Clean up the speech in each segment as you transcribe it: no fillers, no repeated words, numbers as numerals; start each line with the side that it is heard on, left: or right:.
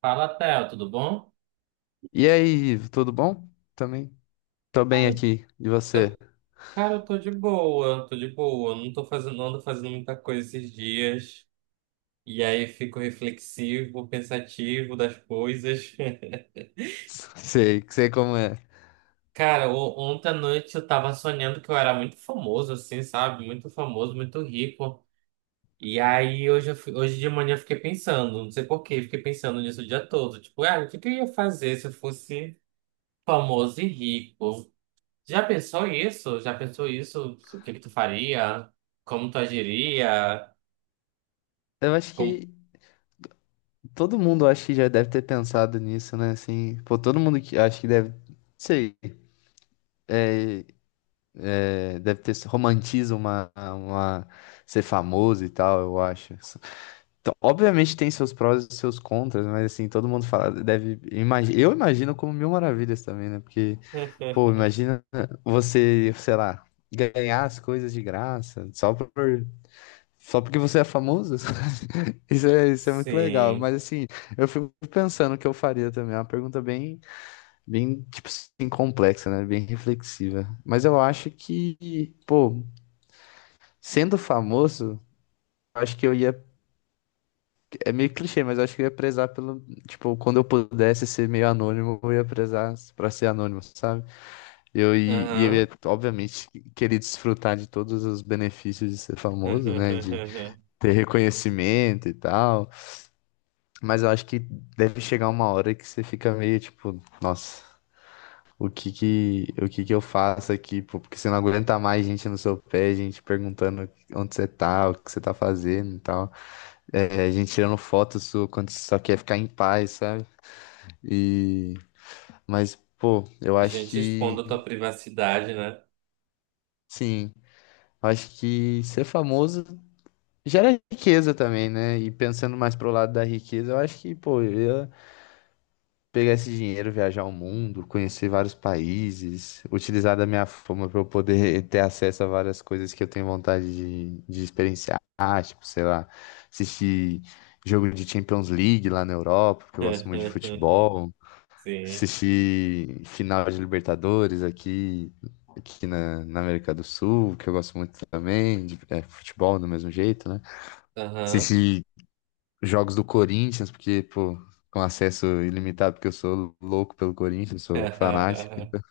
right: Fala, Theo, tudo bom?
left: E aí, Ivo, tudo bom? Também tô bem
right: Cara,
left: aqui. E você?
right: eu, eu tô de boa, não ando fazendo muita coisa esses dias. E aí fico reflexivo, pensativo das coisas.
left: Sei, sei como é.
right: Cara, ontem à noite eu tava sonhando que eu era muito famoso, assim, sabe? Muito famoso, muito rico. E aí hoje de manhã eu fiquei pensando, não sei por quê, fiquei pensando nisso o dia todo. Tipo, ah, o que que eu ia fazer se eu fosse famoso e rico? Já pensou isso? Já pensou isso? O que que tu faria? Como tu agiria?
left: Eu acho
right: Como...
left: que todo mundo acho que já deve ter pensado nisso, né? Assim, pô, todo mundo que acho que deve, sei, é, deve ter romantiza uma ser famoso e tal, eu acho. Então, obviamente tem seus prós e seus contras, mas assim, todo mundo fala, deve, eu imagino como mil maravilhas também, né? Porque, pô, imagina você, sei lá, ganhar as coisas de graça, só por. Só porque você é famoso? Isso é muito legal.
right: Sim.
left: Mas assim, eu fico pensando o que eu faria também. É uma pergunta bem, bem, tipo assim, complexa, né? Bem reflexiva. Mas eu acho que, pô, sendo famoso, eu acho que eu ia. É meio clichê, mas eu acho que eu ia prezar pelo. Tipo, quando eu pudesse ser meio anônimo, eu ia prezar pra ser anônimo, sabe? E eu
right: Aham.
left: ia, obviamente, querer desfrutar de todos os benefícios de ser famoso, né? De ter reconhecimento e tal. Mas eu acho que deve chegar uma hora que você fica meio tipo, nossa, o que que eu faço aqui, pô? Porque você não aguenta mais gente no seu pé, gente perguntando onde você tá, o que você tá fazendo e tal. É, gente tirando foto sua quando você só quer ficar em paz, sabe? E... mas, pô, eu acho
right: Gente,
left: que,
right: expondo a tua privacidade, né?
left: sim, eu acho que ser famoso gera riqueza também, né? E pensando mais pro lado da riqueza, eu acho que, pô, eu pegar esse dinheiro, viajar o mundo, conhecer vários países, utilizar da minha fama para eu poder ter acesso a várias coisas que eu tenho vontade de experienciar. Ah, tipo, sei lá, assistir jogo de Champions League lá na Europa, porque eu gosto muito de futebol,
right: Sim.
left: assistir final de Libertadores aqui, na América do Sul, que eu gosto muito também, de é, futebol do mesmo jeito, né?
right: Aham.
left: Assistir jogos do Corinthians, porque, pô, com acesso ilimitado, porque eu sou louco pelo Corinthians, sou fanático.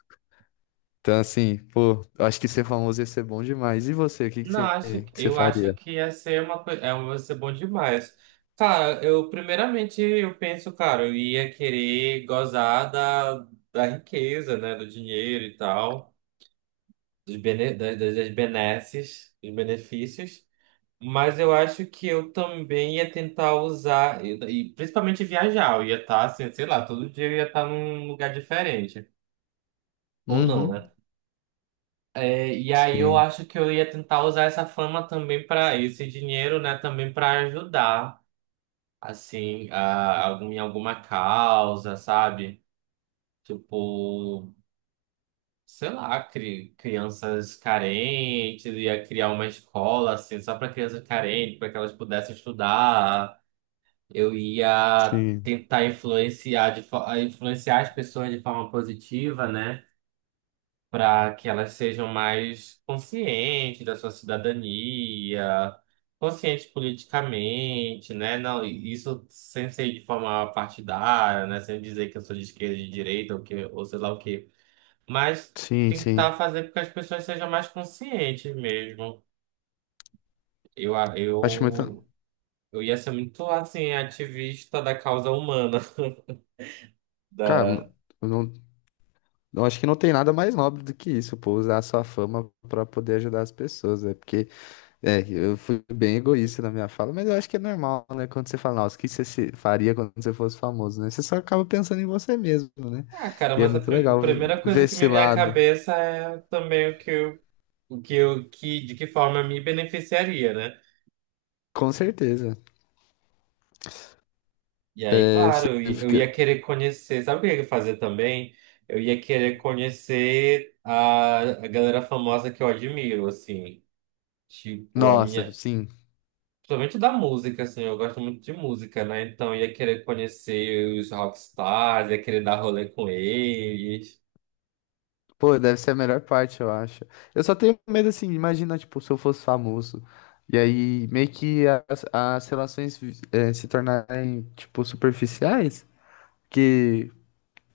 left: Então, assim, pô, eu acho que ser famoso ia ser bom demais. E você, o que
right: Não,
left: que você
right: eu acho
left: faria?
right: que ia ser uma coisa, é, ia ser bom demais. Cara, eu penso, cara, eu ia querer gozar da, da riqueza, né, do dinheiro e tal. Dos bene, das, das das benesses, dos benefícios, mas eu acho que eu também ia tentar usar, e principalmente viajar, eu ia estar, assim, sei lá, todo dia eu ia estar num lugar diferente, ou não,
left: Uhum.
right: né? É, e aí eu
left: Sim,
right: acho que eu ia tentar usar essa fama também para esse dinheiro, né, também para ajudar, assim, em alguma causa, sabe? Tipo, sei lá, crianças carentes, ia criar uma escola assim, só para crianças carentes, para que elas pudessem estudar. Eu ia
left: sim,
right: tentar influenciar as pessoas de forma positiva, né? Para que elas sejam mais conscientes da sua cidadania, conscientes politicamente, né? Não, isso sem ser de forma partidária, né? Sem dizer que eu sou de esquerda, de direita, ou, que, ou sei lá o quê. Mas
left: sim, sim.
right: tentar fazer com que as pessoas sejam mais conscientes mesmo. Eu, a-
left: Acho muito.
right: eu, eu ia ser muito, assim, ativista da causa humana.
left: Cara,
right: Da...
left: eu não, eu acho que não tem nada mais nobre do que isso, pô, usar a sua fama pra poder ajudar as pessoas, é porque. É, eu fui bem egoísta na minha fala, mas eu acho que é normal, né? Quando você fala, nossa, o que você faria quando você fosse famoso, né? Você só acaba pensando em você mesmo, né?
right: Ah, cara,
left: E é
right: mas
left: muito
right: a
left: legal
right: primeira coisa
left: ver
right: que
left: esse
right: me vem à
left: lado.
right: cabeça é também o que eu, que, de que forma me beneficiaria, né?
left: Com certeza.
right: E aí,
left: É,
right: claro,
left: você
right: eu ia
left: fica.
right: querer conhecer, sabe o que eu ia fazer também? Eu ia querer conhecer a galera famosa que eu admiro, assim. Tipo, a
left: Nossa,
right: minha,
left: sim.
right: Principalmente da música, assim, eu gosto muito de música, né? Então ia querer conhecer os rockstars, ia querer dar rolê com eles.
left: Pô, deve ser a melhor parte, eu acho. Eu só tenho medo, assim, imagina, tipo, se eu fosse famoso. E aí, meio que as relações, eh, se tornarem, tipo, superficiais. Que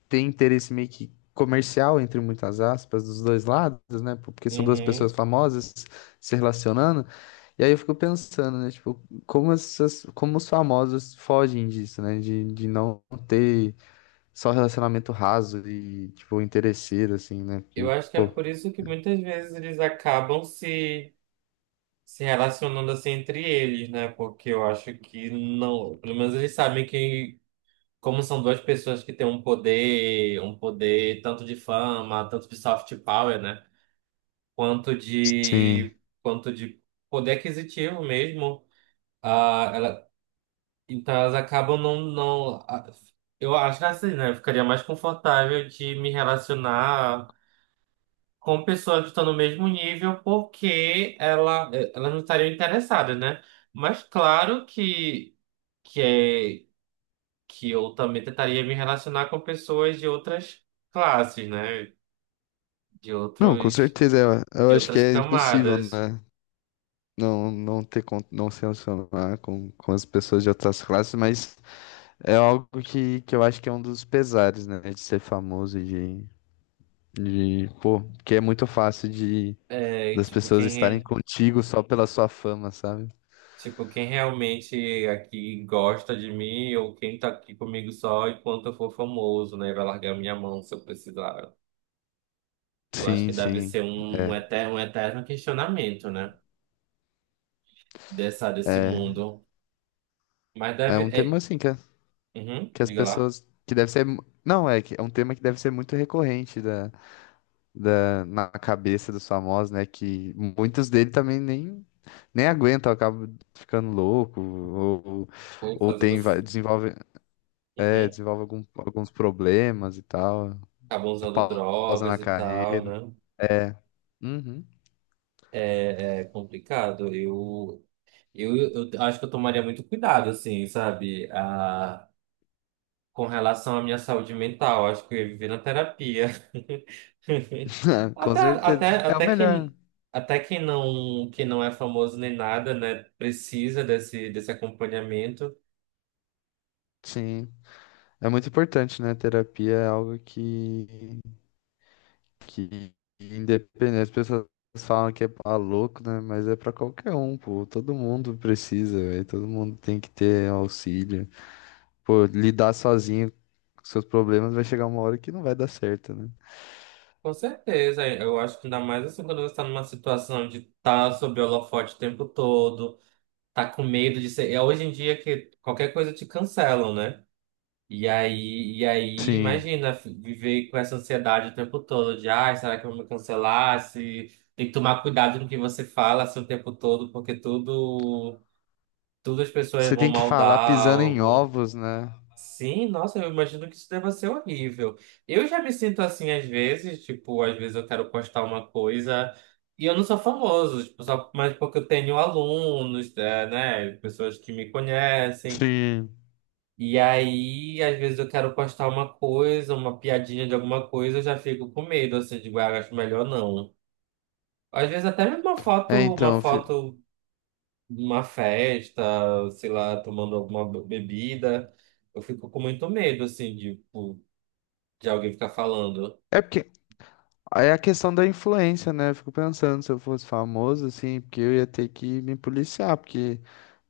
left: tem interesse meio que comercial, entre muitas aspas, dos dois lados, né? Porque são duas
right: Uhum.
left: pessoas famosas se relacionando. E aí eu fico pensando, né? Tipo, como, essas, como os famosos fogem disso, né? De não ter só relacionamento raso e, tipo, interesseiro, assim, né?
right: Eu
left: Porque,
right: acho que é
left: pô,
right: por isso que muitas vezes eles acabam se, se relacionando assim entre eles, né? Porque eu acho que não. Pelo menos eles sabem que, como são duas pessoas que têm um poder tanto de fama, tanto de soft power, né?
left: sim.
right: Quanto de poder aquisitivo mesmo. Ah, ela- Então elas acabam não, não. a- Eu acho que assim, né? Eu ficaria mais confortável de me relacionar com pessoas que estão no mesmo nível, porque elas não estariam interessadas, né? Mas claro que, é, que eu também tentaria me relacionar com pessoas de outras classes, né? De
left: Não, com
right: outros,
left: certeza. Eu
right: de
left: acho que
right: outras
left: é impossível,
right: camadas.
left: né? Não, não ter, não se relacionar com as pessoas de outras classes, mas é algo que eu acho que é um dos pesares, né? De ser famoso e de, de. Pô, porque é muito fácil de
right: É,
left: das
right: tipo,
left: pessoas estarem
right: quem
left: contigo só pela sua fama, sabe?
right: Tipo, quem realmente aqui gosta de mim ou quem tá aqui comigo só enquanto eu for famoso, né? Vai largar minha mão se eu precisar. Eu acho que
left: Sim,
right: deve
left: sim.
right: ser
left: É.
right: um eterno questionamento, né? Dessa, desse
left: É,
right: mundo. Mas
left: é
right: deve.
left: um tema
right: É,
left: assim que,
right: uhum,
left: que as
right: diga lá.
left: pessoas. Que deve ser. Não, é que é um tema que deve ser muito recorrente da, na cabeça dos famosos, né? Que muitos dele também nem, nem aguentam, acabam ficando louco,
right: Ou
left: ou
right: fazendo.
left: tem,
right: Assim.
left: desenvolve. É,
right: Uhum,
left: desenvolve alguns problemas e tal.
right: acabam usando
left: Pausa na
right: drogas e tal,
left: carreira.
right: né?
left: É. Uhum.
right: É, é complicado. Eu acho que eu tomaria muito cuidado, assim, sabe? Com relação à minha saúde mental. Acho que eu ia viver na terapia.
left: Com certeza. É o
right: Até
left: melhor.
right: que até quem não, que não é famoso nem nada, né, precisa desse acompanhamento.
left: Sim. É muito importante, né? Terapia é algo que independente. As pessoas falam que é pra louco, né? Mas é pra qualquer um, pô. Todo mundo precisa, velho. Todo mundo tem que ter auxílio. Pô, lidar sozinho com seus problemas vai chegar uma hora que não vai dar certo, né?
right: Com certeza, eu acho que ainda mais assim quando você está numa situação de estar sob holofote o tempo todo, tá com medo de ser. Hoje em dia que qualquer coisa te cancelam, né? E aí,
left: Sim.
right: imagina viver com essa ansiedade o tempo todo de, ai, será que eu vou me cancelar? Se... Tem que tomar cuidado no que você fala assim, o tempo todo, porque tudo as pessoas
left: Você
right: vão
left: tem que falar
right: maldar
left: pisando
right: ou
left: em
right: vão...
left: ovos, né?
right: Sim, nossa, eu imagino que isso deva ser horrível. Eu já me sinto assim às vezes, tipo, às vezes eu quero postar uma coisa e eu não sou famoso, tipo, só, mas porque eu tenho alunos, é, né, pessoas que me conhecem.
left: Sim.
right: E aí, às vezes eu quero postar uma coisa, uma piadinha de alguma coisa, eu já fico com medo, assim, de ah, acho melhor não. Às vezes até mesmo
left: É,
right: uma
left: então, fi-
right: foto de uma festa, sei lá, tomando bebida, eu fico com muito medo, assim, de, tipo, de alguém ficar falando.
left: é porque é a questão da influência, né? Eu fico pensando se eu fosse famoso, assim, porque eu ia ter que me policiar, porque,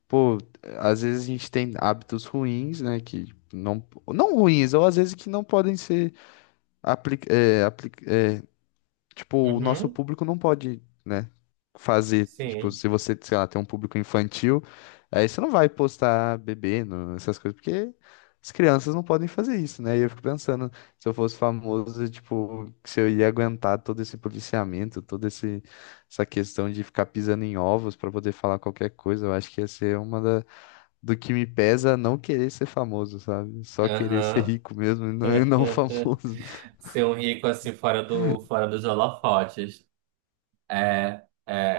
left: pô, às vezes a gente tem hábitos ruins, né? Que não, não ruins, ou às vezes que não podem ser apli é, apli- é, tipo, o nosso
right: Uhum,
left: público não pode, né, fazer, tipo,
right: sim.
left: se você, sei lá, tem um público infantil, aí você não vai postar bebendo, essas coisas, porque as crianças não podem fazer isso, né? E eu fico pensando, se eu fosse famoso, tipo, se eu ia aguentar todo esse policiamento, essa questão de ficar pisando em ovos pra poder falar qualquer coisa, eu acho que ia ser uma da, do que me pesa não querer ser famoso, sabe? Só querer ser
right: Aham.
left: rico mesmo e não, e não famoso.
right: Ser um rico assim fora do fora dos holofotes.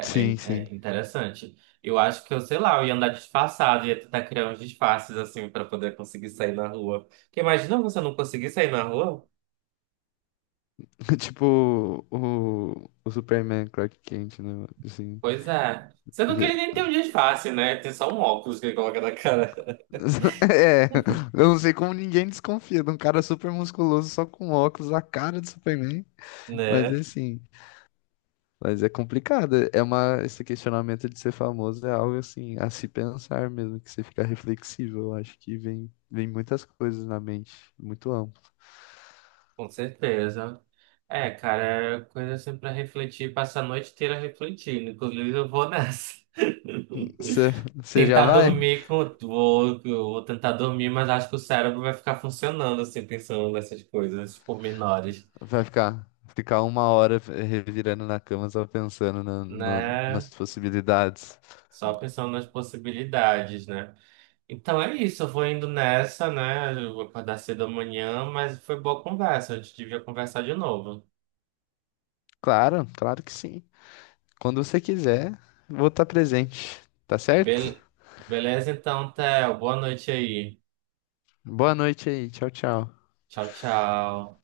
right: é,
left: Sim, sim.
right: É interessante. Eu acho que eu, sei lá, eu ia andar disfarçado, ia tentar criar uns disfarces assim pra poder conseguir sair na rua. Porque imagina você não conseguir sair na rua?
left: Tipo o Superman Clark Kent, né? Assim,
right: Pois é. Você não quer nem ter um disfarce, né? Tem só um óculos que ele coloca na cara.
left: é, eu não sei como ninguém desconfia de um cara super musculoso só com óculos, a cara de Superman. Mas é
right: Né?
left: assim, mas é complicado. É uma, esse questionamento de ser famoso é algo assim, a se pensar mesmo, que você fica reflexivo. Eu acho que vem, vem muitas coisas na mente, muito amplo.
right: Com certeza. É, cara, é coisa assim pra refletir, passar a noite inteira refletindo. Inclusive, eu vou nessa.
left: Você já
right: Tentar
left: vai?
right: dormir com. Vou tentar dormir, mas acho que o cérebro vai ficar funcionando, assim, pensando nessas coisas, nesses pormenores,
left: Vai ficar, ficar uma hora revirando na cama só pensando nas
right: né?
left: possibilidades.
right: Só pensando nas possibilidades, né? Então é isso, eu vou indo nessa, né? Eu vou acordar cedo amanhã, mas foi boa conversa, a gente devia conversar de novo.
left: Claro, claro que sim. Quando você quiser, vou estar presente, tá certo?
right: Bel- Beleza, então, Theo, boa noite aí.
left: Boa noite aí, tchau, tchau.
right: Tchau, tchau.